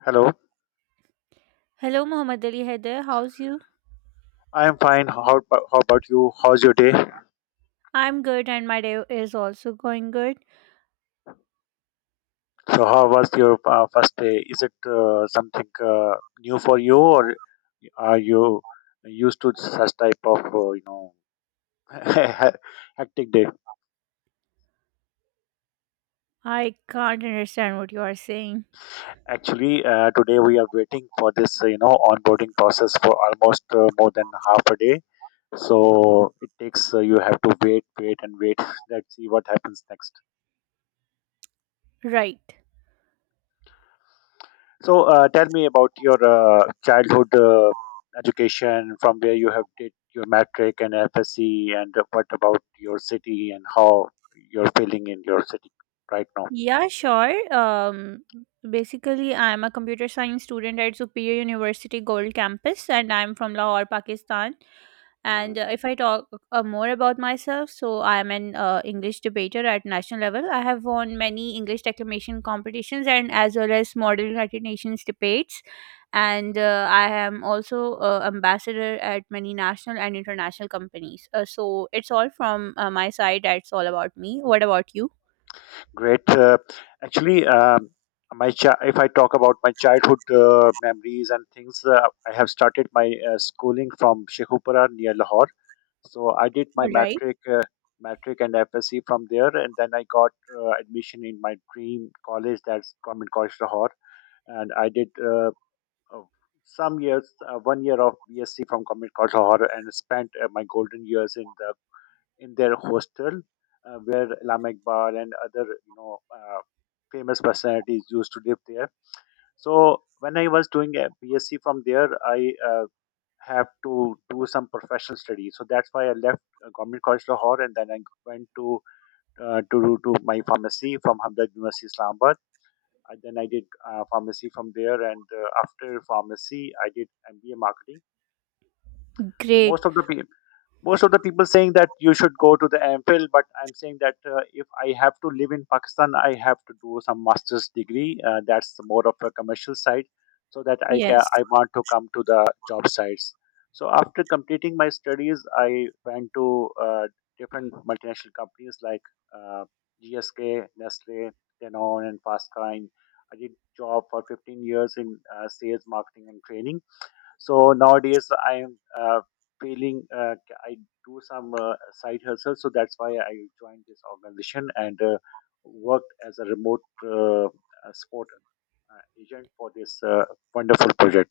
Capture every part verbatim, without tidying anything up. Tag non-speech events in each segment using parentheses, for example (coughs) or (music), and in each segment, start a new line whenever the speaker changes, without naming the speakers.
Hello.
Hello, Muhammad Ali Haider. How's you?
I am fine. How, how about you? How's your day?
I'm good, and my day is also going good.
So, how was your uh, first day? Is it uh, something uh, new for you, or are you used to such type of uh, you know (laughs) hectic day?
I can't understand what you are saying.
Actually, uh, today we are waiting for this uh, you know onboarding process for almost uh, more than half a day. So it takes uh, you have to wait, wait, and wait. (laughs) Let's see what happens next.
Right.
So uh, tell me about your uh, childhood uh, education, from where you have did your matric and F S C, and uh, what about your city and how you're feeling in your city right now.
Yeah, sure. Um, basically, I'm a computer science student at Superior University Gold Campus, and I'm from Lahore, Pakistan. And
Mhm.
uh, if I talk uh, more about myself, so I am an uh, English debater at national level. I have won many English declamation competitions and as well as model United Nations debates. And uh, I am also uh, ambassador at many national and international companies. Uh, so it's all from uh, my side. That's all about me. What about you?
Great. Uh, actually, um, my chi- if I talk about my childhood uh, memories and things, uh, I have started my uh, schooling from Shekhupara near Lahore. So I did my
All right.
metric, uh, metric and F S C from there, and then I got uh, admission in my dream college, that's Government College Lahore, and I did uh, uh, some years, uh, one year of BSc from Government College Lahore, and spent uh, my golden years in the in their hostel, uh, where Alam Iqbal and other you know uh, famous personalities used to live there. So when I was doing a BSc from there, I uh, have to do some professional studies. So that's why I left uh, Government College Lahore, and then I went to uh, to to my pharmacy from Hamdard University Islamabad. And then I did uh, pharmacy from there, and uh, after pharmacy, I did M B A marketing. So
Great.
most of the pe- most of the people saying that you should go to the MPhil, but I'm saying that uh, if I have to live in Pakistan, I have to do some master's degree. Uh, that's more of a commercial side, so that I can
Yes.
I want to come to the job sites. So after completing my studies, I went to uh, different multinational companies like uh, G S K, Nestle, Danone, and Fastkind. I did job for fifteen years in uh, sales, marketing, and training, so nowadays I'm uh, feeling, uh, I do some uh, side hustle, so that's why I joined this organization and uh, worked as a remote uh, uh, support uh, agent for this uh, wonderful project.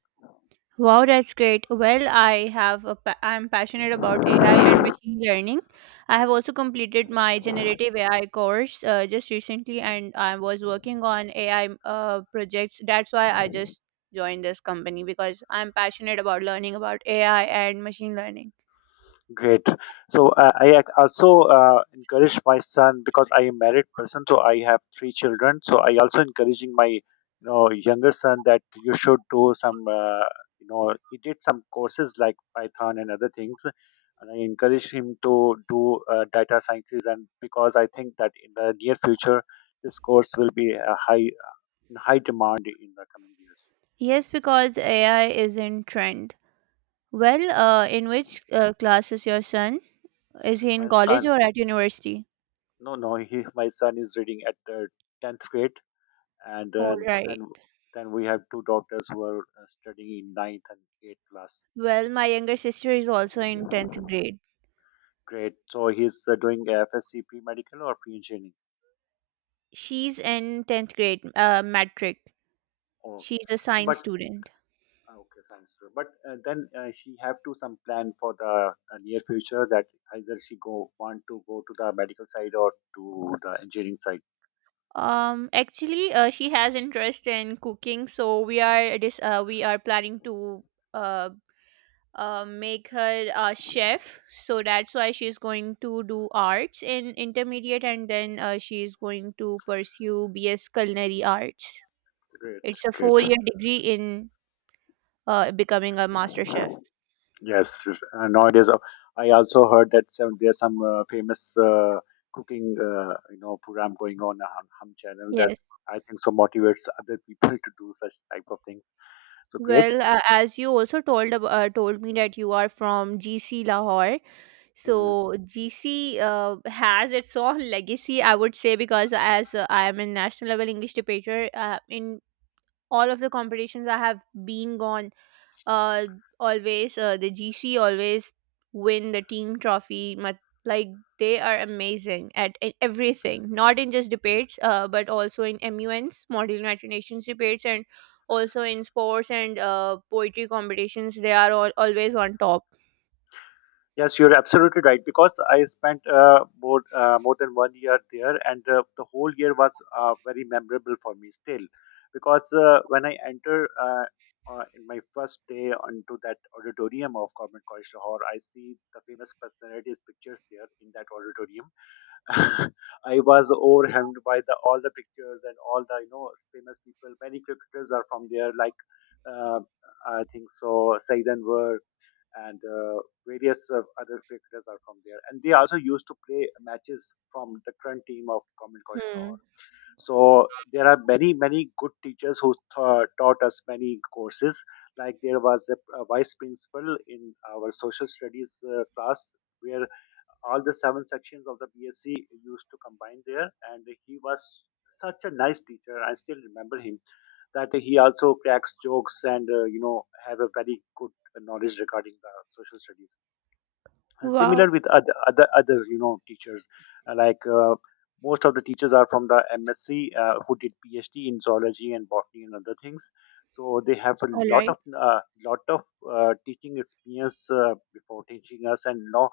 Wow, that's great. Well, I have a pa- I'm passionate about A I and machine learning. I have also completed my generative A I course uh, just recently, and I was working on A I uh, projects. That's why I just joined this company because I'm passionate about learning about A I and machine learning.
Great. So uh, I ac- also uh, encourage my son because I am married person, so I have three children. So I also encouraging my you know younger son, that you should do some uh, you know he did some courses like Python and other things, and I encourage him to do uh, data sciences, and because I think that in the near future this course will be a high in high demand in the coming years.
Yes, because A I is in trend. Well, uh, in which uh, class is your son? Is he in
My
college
son,
or at university?
no, no, he my son is reading at the tenth grade, and
All
then
right.
then then we have two daughters who are uh, studying in ninth and eighth class.
Well, my younger sister is also in tenth grade.
Great. So he's uh, doing F S C P medical or pre-engineering.
She's in tenth grade, uh, metric.
Oh,
She's a
okay.
science
But
student.
uh, okay, thanks, sir. But uh, then uh, she have to some plan for the uh, near future, that either she go want to go to the medical side or to the engineering side.
Um, actually, uh, she has interest in cooking, so we are dis- uh, we are planning to uh, uh, make her a chef. So that's why she's going to do arts in intermediate, and then uh, she is going to pursue B S Culinary Arts.
Great,
It's a
great.
four year degree in uh, becoming a master chef.
Yes, yes, uh, nowadays uh, I also heard that some there's some uh, famous uh, cooking, uh, you know program going on on Hum channel.
Yes.
That's, I think so, motivates other people (laughs) to do such type of thing. So, great.
Well, uh, as you also told ab- uh, told me that you are from G C Lahore,
Mhm.
so G C uh, has its (laughs) own legacy, I would say, because as uh, I am a national level English debater, uh, in all of the competitions I have been gone uh always uh, the gc always win the team trophy Mat- like they are amazing at e- everything, not in just debates uh, but also in muns model united nations debates and also in sports and uh, poetry competitions. They are all, always on top.
Yes, you're absolutely right. Because I spent uh, more uh, more than one year there, and the, the whole year was uh, very memorable for me still. Because uh, when I enter uh, uh, in my first day onto that auditorium of Government College Lahore, I see the famous personalities' pictures there in that auditorium. (laughs) I was overwhelmed by the all the pictures and all the you know famous people. Many cricketers are from there, like, uh, I think so, Said Anwar, and uh, various uh, other cricketers are from there. And they also used to play matches from the current team of Common College
Hmm.
Lahore. So there are many, many good teachers who tha- taught us many courses. Like there was a, a vice principal in our social studies uh, class, where all the seven sections of the BSc used to combine there, and he was such a nice teacher. I still remember him, that he also cracks jokes and uh, you know have a very good knowledge regarding the social studies, and similar
Wow.
with other other others, you know teachers. Uh, like, uh, most of the teachers are from the M S c, uh, who did P H D in zoology and botany and other things, so they have a
All
lot
right.
of uh, lot of uh, teaching experience, uh, before teaching us. And now,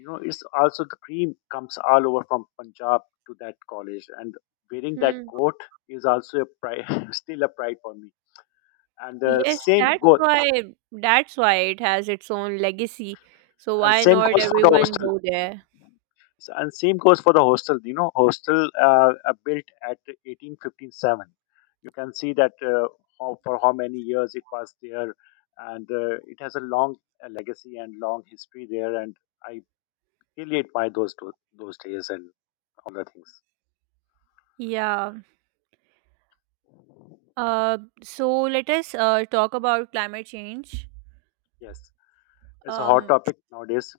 you know it's also the cream comes all over from Punjab to that college, and wearing that
Hmm.
coat is also a pride, (laughs) still a pride for me, and uh,
Yes,
same
that's
goes,
why that's why it has its own legacy. So
and
why
same
not
goes for the
everyone
hostel.
go there?
So, and same goes for the hostel, you know hostel uh, are built at eighteen one fifty-seven. You can see that uh, how, for how many years it was there, and uh, it has a long uh, legacy and long history there, and I really admire those do- those days and all the things.
Yeah. Uh, so let us uh, talk about climate change.
Yes, it's a hot
Um,
topic nowadays.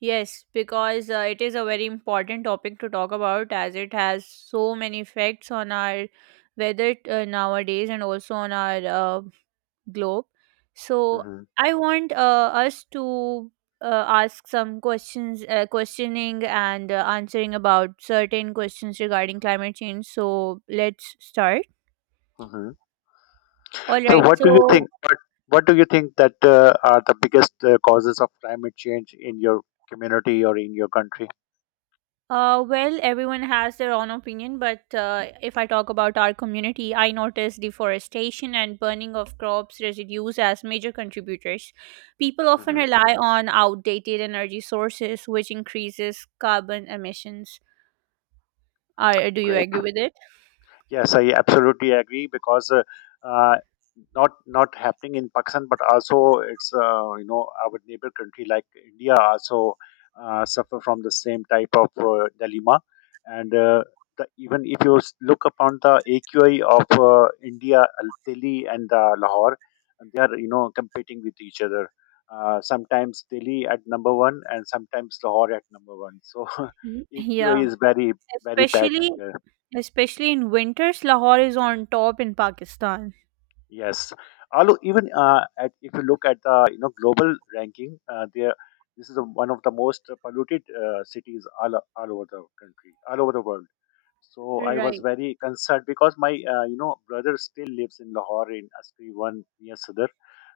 yes, because uh, it is a very important topic to talk about, as it has so many effects on our weather uh, nowadays and also on our uh, globe. So I want uh, us to uh, ask some questions, uh, questioning and uh, answering about certain questions regarding climate change. So let's start.
Hmm.
All
So,
right.
what do you
So,
think? What What do you think that uh, are the biggest uh, causes of climate change in your community or in your country?
Uh, well, everyone has their own opinion, but uh, if I talk about our community, I notice deforestation and burning of crops residues as major contributors. People often
Hmm.
rely on outdated energy sources, which increases carbon emissions. Uh, do you
Great.
agree with it?
Yes, I absolutely agree because uh, uh, not not happening in Pakistan, but also it's, uh, you know our neighbor country like India also uh, suffer from the same type of uh, dilemma. And uh, the, even if you s- look upon the A Q I of uh, India, uh, Delhi, and uh, Lahore, they are, you know competing with each other. Uh, sometimes Delhi at number one, and sometimes Lahore at number one. So (laughs)
Y-
A Q I
Yeah,
is very, very bad
especially
here.
especially in winters, Lahore is on top in Pakistan.
Yes, although even uh, at, if you look at the, you know global ranking, uh, there this is a, one of the most polluted uh, cities, all, all over the country, all over the world. So I was
Right,
very concerned because my, uh, you know brother still lives in Lahore in Askri one near Sadr.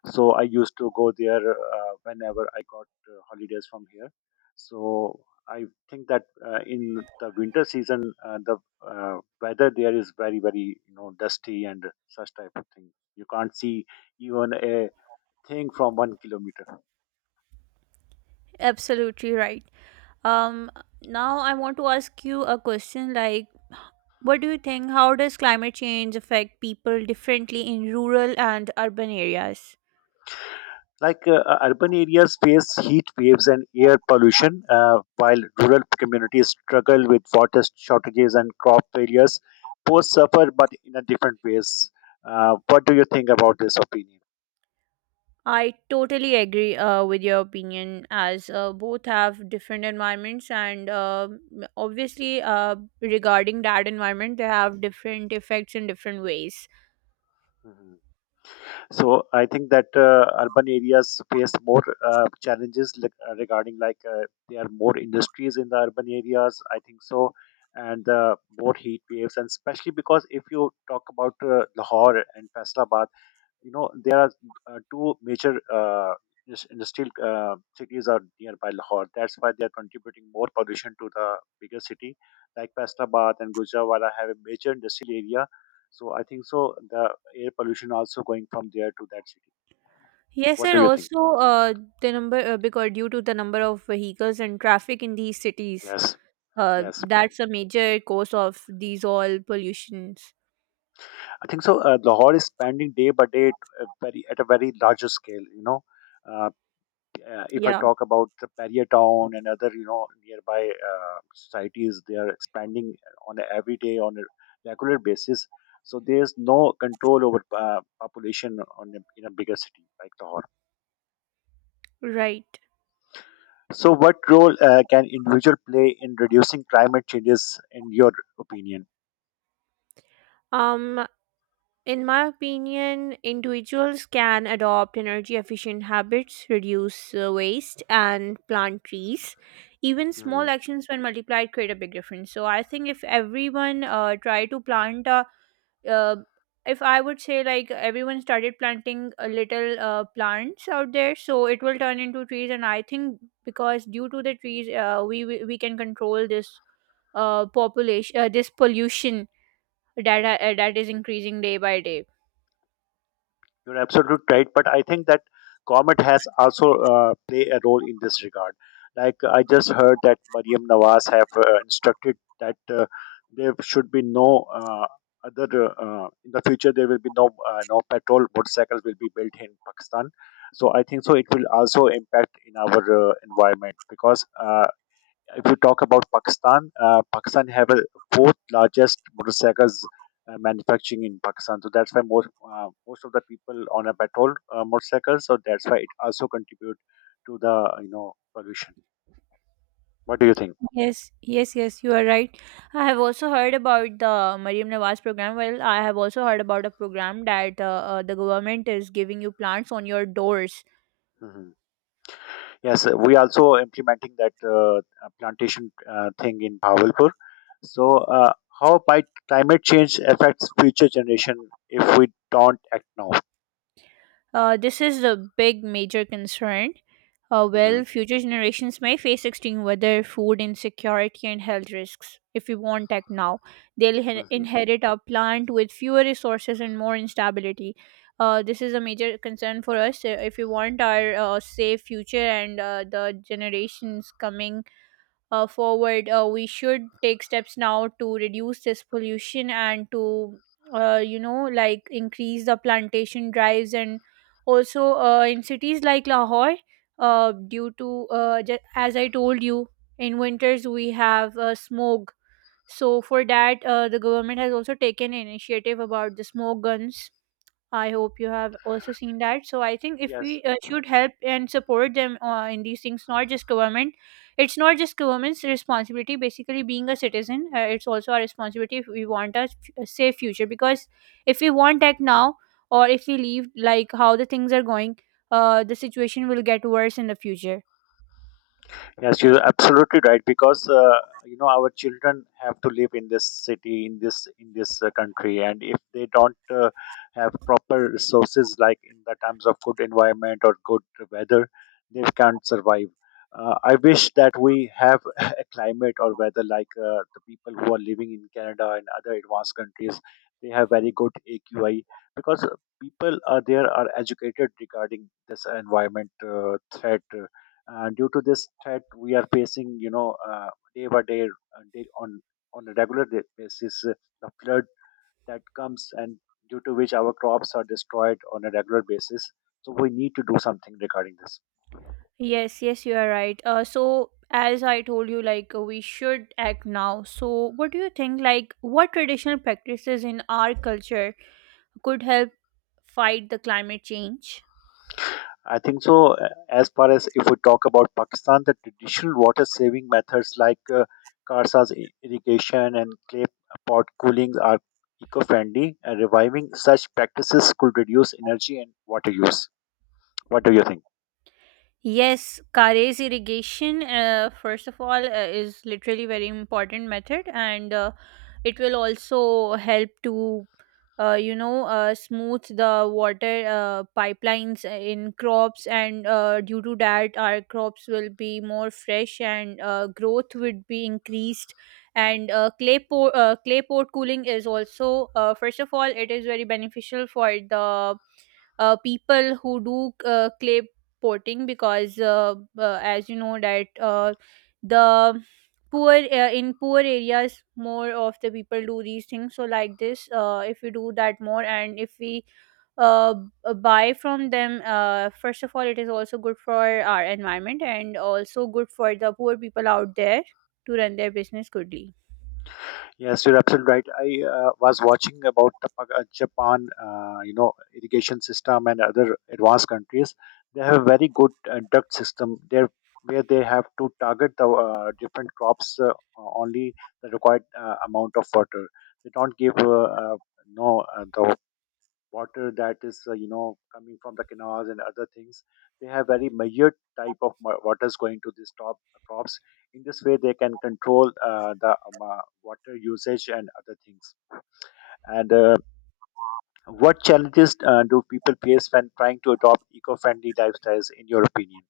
So I used to go there uh, whenever I got uh, holidays from here. So I think that uh, in the winter season, uh, the uh, weather there is very, very, you know dusty and such type of thing. You can't see even a thing from one kilometer.
absolutely right. Um, now I want to ask you a question, like, What do you think? How does climate change affect people differently in rural and urban areas?
Like, uh, uh, urban areas face heat waves and air pollution, uh, while rural communities struggle with water shortages and crop failures. Both suffer, but in a different ways. Uh, what do you think about this opinion?
I totally agree uh, with your opinion, as uh, both have different environments, and uh, obviously, uh, regarding that environment, they have different effects in different ways.
Mhm. So I think that uh, urban areas face more uh, challenges, like, uh, regarding, like uh, there are more industries in the urban areas, I think so. And uh, more heat waves, and especially because if you talk about uh, Lahore and Faisalabad, you know there are uh, two major uh, indus- industrial uh, cities are nearby Lahore. That's why they are contributing more pollution to the bigger city, like Faisalabad and Gujranwala have a major industrial area. So I think so the air pollution also going from there to that city.
Yes,
What
and
do you think?
also uh, the number uh, because due to the number of vehicles and traffic in these cities,
Yes,
uh,
yes.
that's a major cause of these all pollutions.
I think so. Uh, Lahore is spending day by day at a very, at a very larger scale. You know, Uh, uh, if I
Yeah,
talk about the barrier town and other, you know, nearby uh, societies, they are expanding on a every day on a regular basis. So there is no control over uh, population on a, in a bigger city like Lahore.
right.
So what role uh, can individual play in reducing climate changes, in your opinion?
Um, In my opinion, individuals can adopt energy efficient habits, reduce uh, waste, and plant trees. Even small actions, when multiplied, create a big difference. So, I think if everyone uh, try to plant a uh, if I would say, like, everyone started planting a little uh, plants out there, so it will turn into trees. And I think because due to the trees, uh, we we we can control this uh population, uh, this pollution that uh, that is increasing day by day.
You're absolutely right, but I think that government has also uh, play a role in this regard. Like, I just heard that Mariam Nawaz have uh, instructed that uh, there should be no uh, other, uh, in the future. There will be no uh, no petrol motorcycles will be built in Pakistan. So I think so it will also impact in our uh, environment, because uh, if you talk about Pakistan, uh, Pakistan have a fourth largest motorcycles uh, manufacturing in Pakistan. So that's why most uh, most of the people on a petrol uh, motorcycle. So that's why it also contribute to the you know pollution. What do you think?
Yes, yes, yes, you are right. I have also heard about the Mariam Nawaz program. Well, I have also heard about a program that uh, uh, the government is giving you plants on your doors.
Hmm. Yes, uh, we also implementing that uh, uh, plantation uh, thing in Bahawalpur. So uh, how might climate change affects future generation if we don't act now?
Uh, this is a big major concern. Uh, well,
hmm
future generations may face extreme weather, food insecurity, and health risks if we won't act now. They'll he-
hmm
inherit a plant with fewer resources and more instability. Uh, this is a major concern for us uh, if we want our uh, safe future and uh, the generations coming uh, forward. Uh, we should take steps now to reduce this pollution, and to uh, you know, like, increase the plantation drives, and also uh, in cities like Lahore, uh, due to uh, ju- as I told you, in winters we have uh, smog. So for that, uh, the government has also taken initiative about the smoke guns. I hope you have also seen that. So I think if
Yes,
we uh, should help and support them uh, in these things, not just government. It's not just government's responsibility. Basically, being a citizen, uh, it's also our responsibility if we want a, f- a safe future. Because if we want tech now, or if we leave like how the things are going, uh, the situation will get worse in the future.
Yes, you're absolutely right because uh, you know our children have to live in this city, in this in this uh, country, and if they don't uh, have proper resources, like in the terms of good environment or good weather, they can't survive. Uh, I wish that we have (laughs) a climate or weather like uh, the people who are living in Canada and other advanced countries. They have very good A Q I because people are there are educated regarding this environment uh, threat uh, uh, due to this threat, we are facing, you know, uh, day by day, uh, day on on a regular day basis, uh, the flood that comes, and due to which our crops are destroyed on a regular basis. So we need to do something regarding this.
Yes, yes, you are right. Uh, so as I told you, like, uh, we should act now. So what do you think? Like, what traditional practices in our culture could help fight the climate change?
I think so. uh, As far as if we talk about Pakistan, the traditional water saving methods like uh, Karsa's i- irrigation and clay pot cooling are eco-friendly, and reviving such practices could reduce energy and water use. What do you think?
Yes, Kare's irrigation, uh, first of all, uh, is literally very important method, and uh, it will also help to, uh, you know, uh, smooth the water uh, pipelines in crops, and uh, due to that, our crops will be more fresh, and uh, growth would be increased. And uh, clay pot, uh, clay pot cooling is also, uh, first of all, it is very beneficial for the uh, people who do uh, clay potting, because uh, uh, as you know that uh, the poor uh, in poor areas, more of the people do these things. So, like this, uh, if we do that more, and if we uh, b- buy from them, uh, first of all, it is also good for our environment and also good for the poor people out there to run their business goodly.
Yes, you're absolutely right. I uh, was watching about the Pag- uh, Japan, uh, you know, irrigation system and other advanced countries. They have a very good uh, duct system there, where they have to target the uh, different crops uh, only the required uh, amount of water. They don't give uh, uh, no uh, the water that is uh, you know coming from the canals and other things. They have very measured type of wa- waters going to these top uh, crops. In this way they can control uh, the um, uh, water usage and other things. And uh, what challenges uh, do people face when trying to adopt eco-friendly lifestyles in your opinion?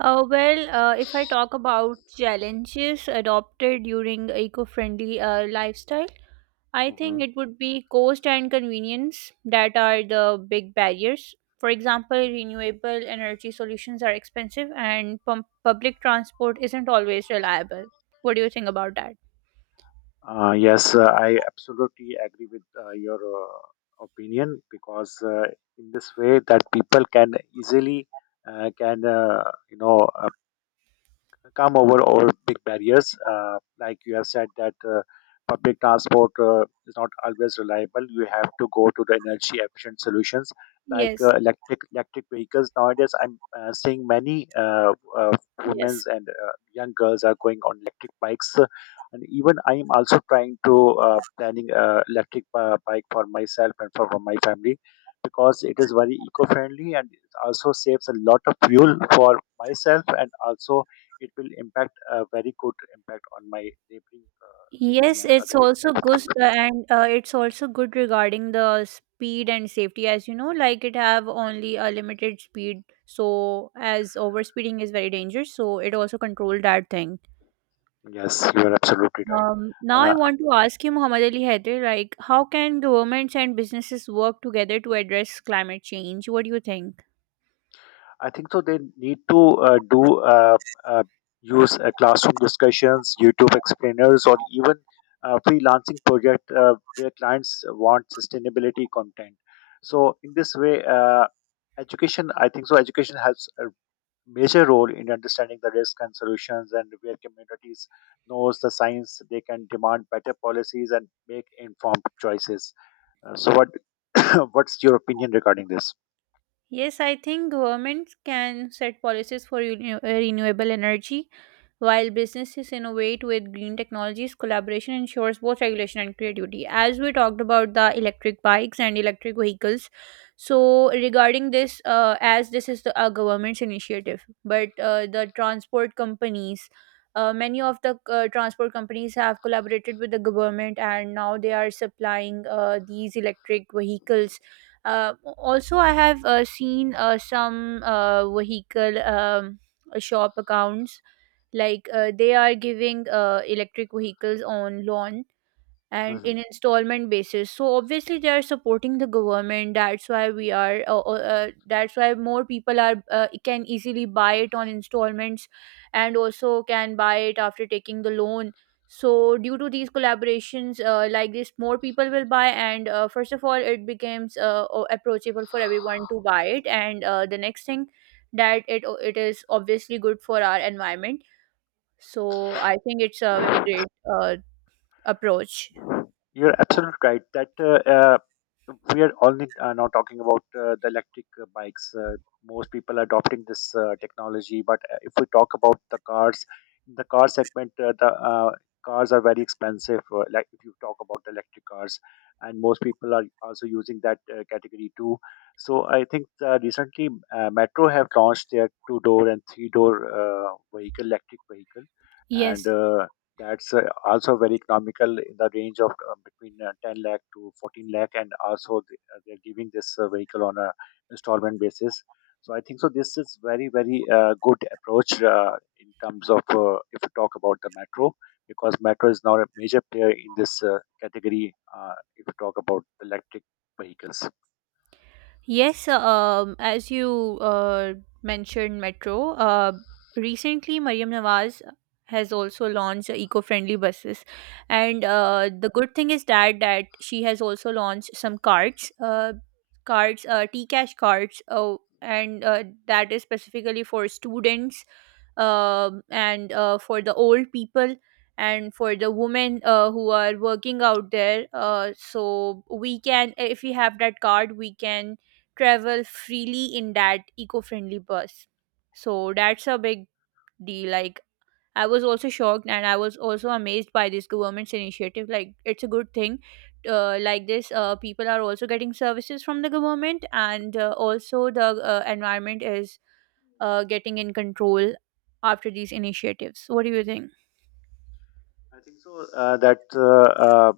Uh, well, uh, if I talk about challenges adopted during eco-friendly uh, lifestyle, I
hmm
think it would be cost and convenience that are the big barriers. For example, renewable energy solutions are expensive and pum- public transport isn't always reliable. What do you think about that?
Uh, yes, uh, I absolutely agree with uh, your uh, opinion because uh, in this way that people can easily uh, can uh, you know come over all big barriers. Uh, like you have said that uh, public transport uh, is not always reliable. You have to go to the energy efficient solutions like
Yes.
uh, electric electric vehicles. Nowadays, I'm uh, seeing many uh, uh, women
Yes.
and uh, young girls are going on electric bikes. Uh, And even I am also trying to uh, planning uh, electric uh, bike for myself and for, for my family because it is very eco-friendly and it also saves a lot of fuel for myself and also it will impact a very good impact on my neighboring uh, city
Yes,
and
it's
other
also
other
good
things.
uh, and uh, it's also good regarding the speed and safety, as you know, like, it have only a limited speed, so as overspeeding is very dangerous, so it also control that thing.
Yes, you are absolutely right.
Um, now I
Uh,
want to ask you, Muhammad Ali Haider, like, how can governments and businesses work together to address climate change? What do you think?
I think so. They need to uh, do uh, uh, use uh, classroom discussions, YouTube explainers, or even uh, freelancing project uh, where clients want sustainability content. So in this way, uh, education. I think so. Education helps major role in understanding the risk and solutions, and where communities knows the science they can demand better policies and make informed choices. Uh, so what (coughs) what's your opinion regarding this?
Yes, I think governments can set policies for renew- uh, renewable energy, while businesses innovate with green technologies. Collaboration ensures both regulation and creativity. As we talked about the electric bikes and electric vehicles, so
Mhm,
regarding this, uh, as this is the, a government's initiative, but uh, the transport companies, uh, many of the uh, transport companies have collaborated with the government, and now they are supplying uh, these electric vehicles. Uh, also, I have uh, seen uh, some uh, vehicle um, shop accounts, like uh, they are giving uh, electric vehicles on loan and in
mhm.
installment basis, so obviously they are supporting the government. That's why we are uh, uh, uh, that's why more people are uh, can easily buy it on installments, and also can buy it after taking the loan. So due to these collaborations, uh, like this, more people will buy, and uh, first of all, it becomes uh, o- approachable for everyone to buy it. And uh, the next thing, that it it is obviously good for our environment. So I think it's a very great uh, approach.
You're absolutely right that uh, uh, we are only uh, now talking about uh, the electric uh, bikes. Uh, most people are adopting this uh, technology, but uh, if we talk about the cars, the car segment, uh, the uh, cars are very expensive. Uh, like if you talk about the electric cars, and most people are also using that uh, category too. So I think uh, recently uh, Metro have launched their two-door and three-door uh, vehicle, electric vehicle, and
Yes.
uh, that's uh, also very economical in the range of uh, between uh, ten lakh to fourteen lakh, and also th- uh, they're giving this uh, vehicle on a installment basis. So I think so this is very very uh, good approach uh, in terms of uh, if we talk about the Metro, because Metro is now a major player in this uh, category, uh, if we talk about electric vehicles.
Yes, uh, um, as you uh, mentioned, Metro, uh, recently Mariam Nawaz has also launched eco-friendly buses, and uh,
Mhm.
the good thing is that that she has also launched some cards, uh, cards, uh, T-Cash cards, uh, and uh, that is specifically for students, um, and uh, for the old people, and for the women uh, who are working out there. Uh, so we can, if we have that card, we can travel freely in that eco-friendly bus. So that's a big deal. Like, I was also shocked and I was also amazed by this government's initiative. Like, it's a good thing. Uh, like this, uh, people are also getting services from the government, and uh, also the uh, environment is uh, getting in control after these initiatives. What do you think?
I think so uh, that uh, uh,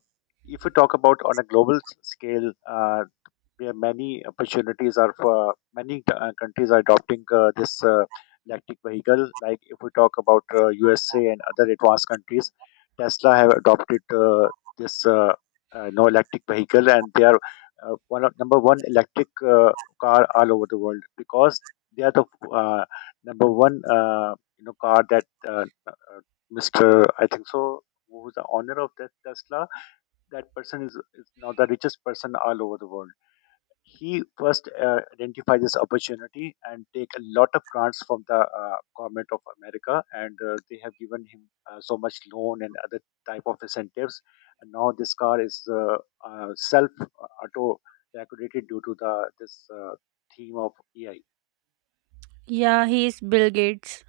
if we talk about on a global s- scale, uh, yeah, many opportunities are for many uh, countries are adopting uh, this uh, electric vehicle. Like if we talk about uh, U S A and other advanced countries, Tesla have adopted uh, this uh, uh, no electric vehicle, and they are uh, one of number one electric uh, car all over the world, because they are the uh, number one uh, you know car that uh, uh, mister I think so who is the owner of that Tesla. That person is, is now the richest person all over the world. He first uh, identifies this opportunity and take a lot of grants from the uh, government of America, and uh, they have given him uh, so much loan and other type of incentives. And now this car is uh, uh, self uh, auto decorated due to the this uh, theme of A I.
Yeah, he's Bill Gates.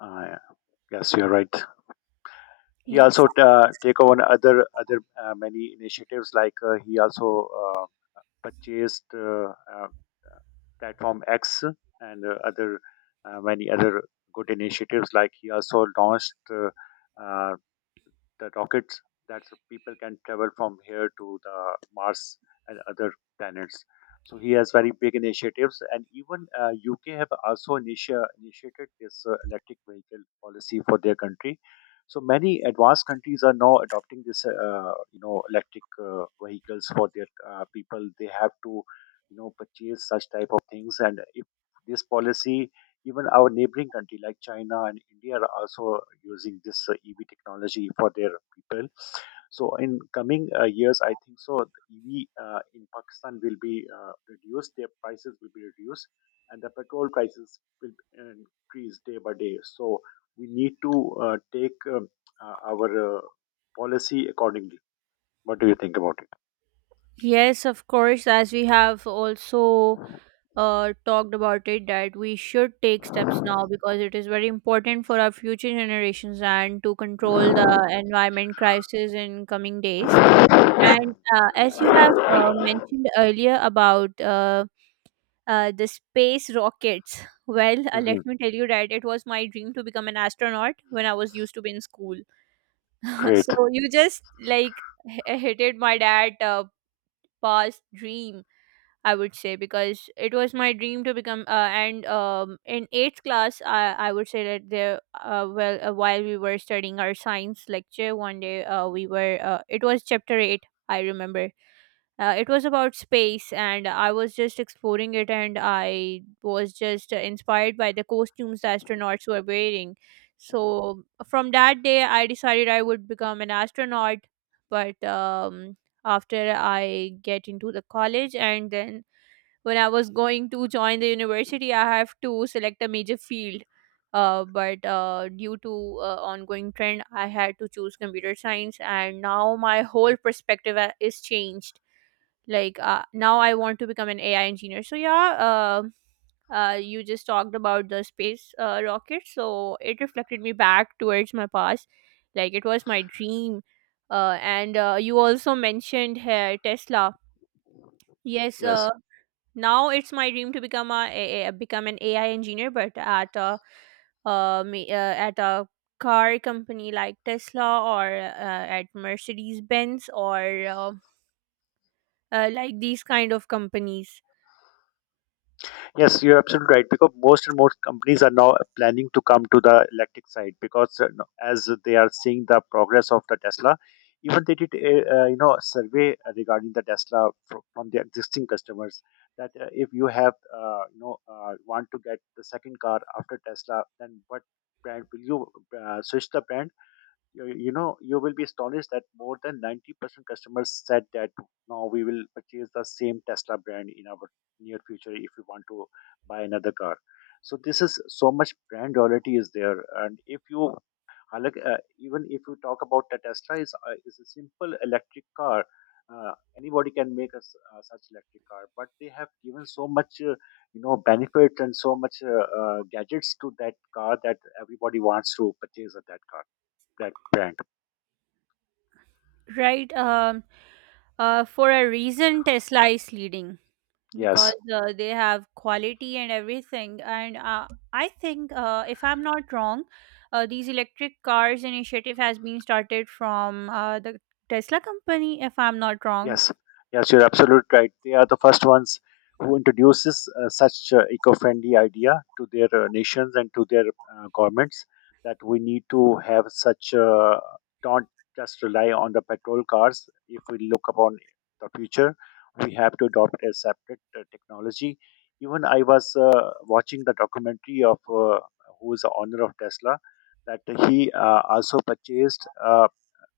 uh, yes, you're right. He
Yes.
also uh, take on other other uh, many initiatives. Like uh, he also uh, purchased uh, uh, platform X and uh, other uh, many other good initiatives. Like he also launched uh, uh, the rockets that people can travel from here to the Mars and other planets. So he has very big initiatives, and even uh, U K have also initia- initiated this uh, electric vehicle policy for their country. So many advanced countries are now adopting this, uh, you know, electric uh, vehicles for their uh, people. They have to, you know, purchase such type of things. And if this policy, even our neighboring country like China and India, are also using this uh, E V technology for their people. So in coming uh, years, I think so the E V uh, in Pakistan will be uh, reduced. Their prices will be reduced, and the petrol prices will uh, increase day by day. So we need to uh, take um, uh, our uh, policy accordingly. What do you think about it?
Yes, of course, as we have also uh, talked about it, that we should take steps now, because it is very important for our future generations and to control the environment crisis in coming days. And uh, as you have uh, mentioned earlier about uh, uh, the space rockets, (laughs) well, uh, let
Mhm.
me tell you that it was my dream to become an astronaut when I was used to be in school. (laughs) So
Great.
you just, like, h- hit it, my dad uh, past dream, I would say, because it was my dream to become. Uh, and um, in eighth class, I, I would say that there. Uh, well, uh, while we were studying our science lecture one day, uh, we were. Uh, it was chapter eight, I remember. Uh, it was about space, and I was just exploring it, and I was just uh, inspired by the costumes the astronauts were wearing. So from that day, I decided I would become an astronaut. But um, after I get into the college, and then when I was going to join the university, I have to select a major field. Uh, but uh, due to uh, ongoing trend, I had to choose computer science, and now my whole perspective a- is changed. Like, uh, now, I want to become an A I engineer. So yeah, uh, uh, you just talked about the space uh, rocket, so it reflected me back towards my past. Like, it was my dream, uh, and uh, you also mentioned uh, Tesla. Yes,
Yes.
uh, now it's my dream to become a, a, a- become an A I engineer, but at a uh, ma- uh, at a car company like Tesla or uh, at Mercedes Benz, or uh, uh, like, these kind of companies,
Yes, you're absolutely right. Because most and most companies are now planning to come to the electric side, because uh, no- as they are seeing the progress of the Tesla, even they did a uh, you know survey regarding the Tesla fro- from the existing customers, that uh, if you have uh, you know uh, want to get the second car after Tesla, then what brand will you uh, switch the brand? you you know you will be astonished that more than ninety percent customers said that now we will purchase the same Tesla brand in our near future if we want to buy another car. So this is so much brand loyalty is there. And if you हालांकि, uh, even if you talk about the Tesla is uh, is a simple electric car, uh, anybody can make a, s- uh, such electric car, but they have given so much uh, you know benefit and so much uh, uh, gadgets to that car that everybody wants to purchase at that car, that brand.
right? Um, uh, for a reason, Tesla is leading, because
Yes,
uh, they have quality and everything. And uh, I think, uh, if I'm not wrong, uh, these electric cars initiative has been started from uh, the Tesla company, if I'm not wrong.
yes, yes. You're absolutely right. They are the first ones who introduces uh, such uh, eco-friendly idea to their uh, nations and to their uh, governments, that we need to have such. Uh, don't just rely on the petrol cars. If we look upon the future, we have to adopt a separate uh, technology. Even I was uh, watching the documentary of uh, who is the owner of Tesla, that he uh, also purchased. Uh,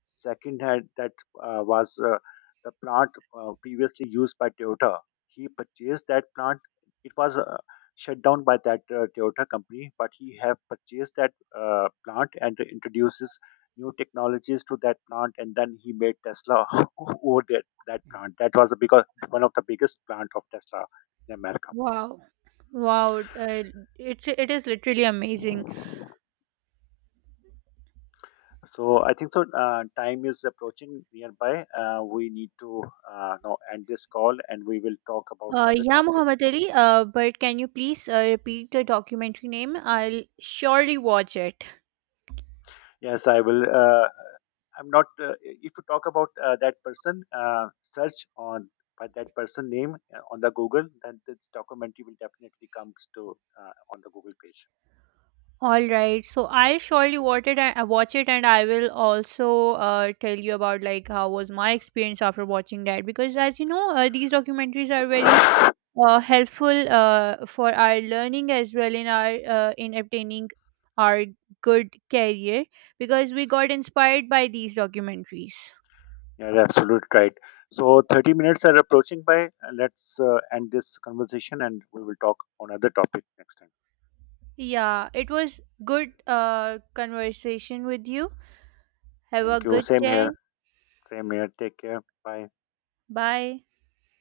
Second had that uh, was uh, the plant uh, previously used by Toyota. He purchased that plant. It was uh, shut down by that uh, Toyota company, but he have purchased that uh, plant and introduces new technologies to that plant, and then he made Tesla (laughs) over that that plant. That was the because one of the biggest plant of Tesla in America.
Wow. Wow, uh, it's it is literally amazing.
So I think so. Uh, time is approaching nearby. Uh, we need to uh, now end this call, and we will talk about
Uh,
other
yeah,
topics.
Muhammad Ali. Uh, but can you please uh, repeat the documentary name? I'll surely watch it.
Yes, I will. Uh, I'm not. Uh, if you talk about uh, that person, uh, search on by that person name uh, on the Google, then this documentary will definitely comes to uh, on the Google page.
All right, so I'll surely watch it. And, uh, watch it, and I will also uh, tell you about, like, how was my experience after watching that. Because as you know, uh, these documentaries are very uh, helpful uh, for our learning as well, in our uh, in obtaining our good career, because we got inspired by these documentaries.
Yeah, you're absolutely right. So thirty minutes are approaching by. Uh, Let's uh, end this conversation, and we will talk on other topic next time.
Yeah, it was good uh, conversation with you. Have a
Thank you.
good
Same
day.
here. Same here. Take care. Bye.
Bye.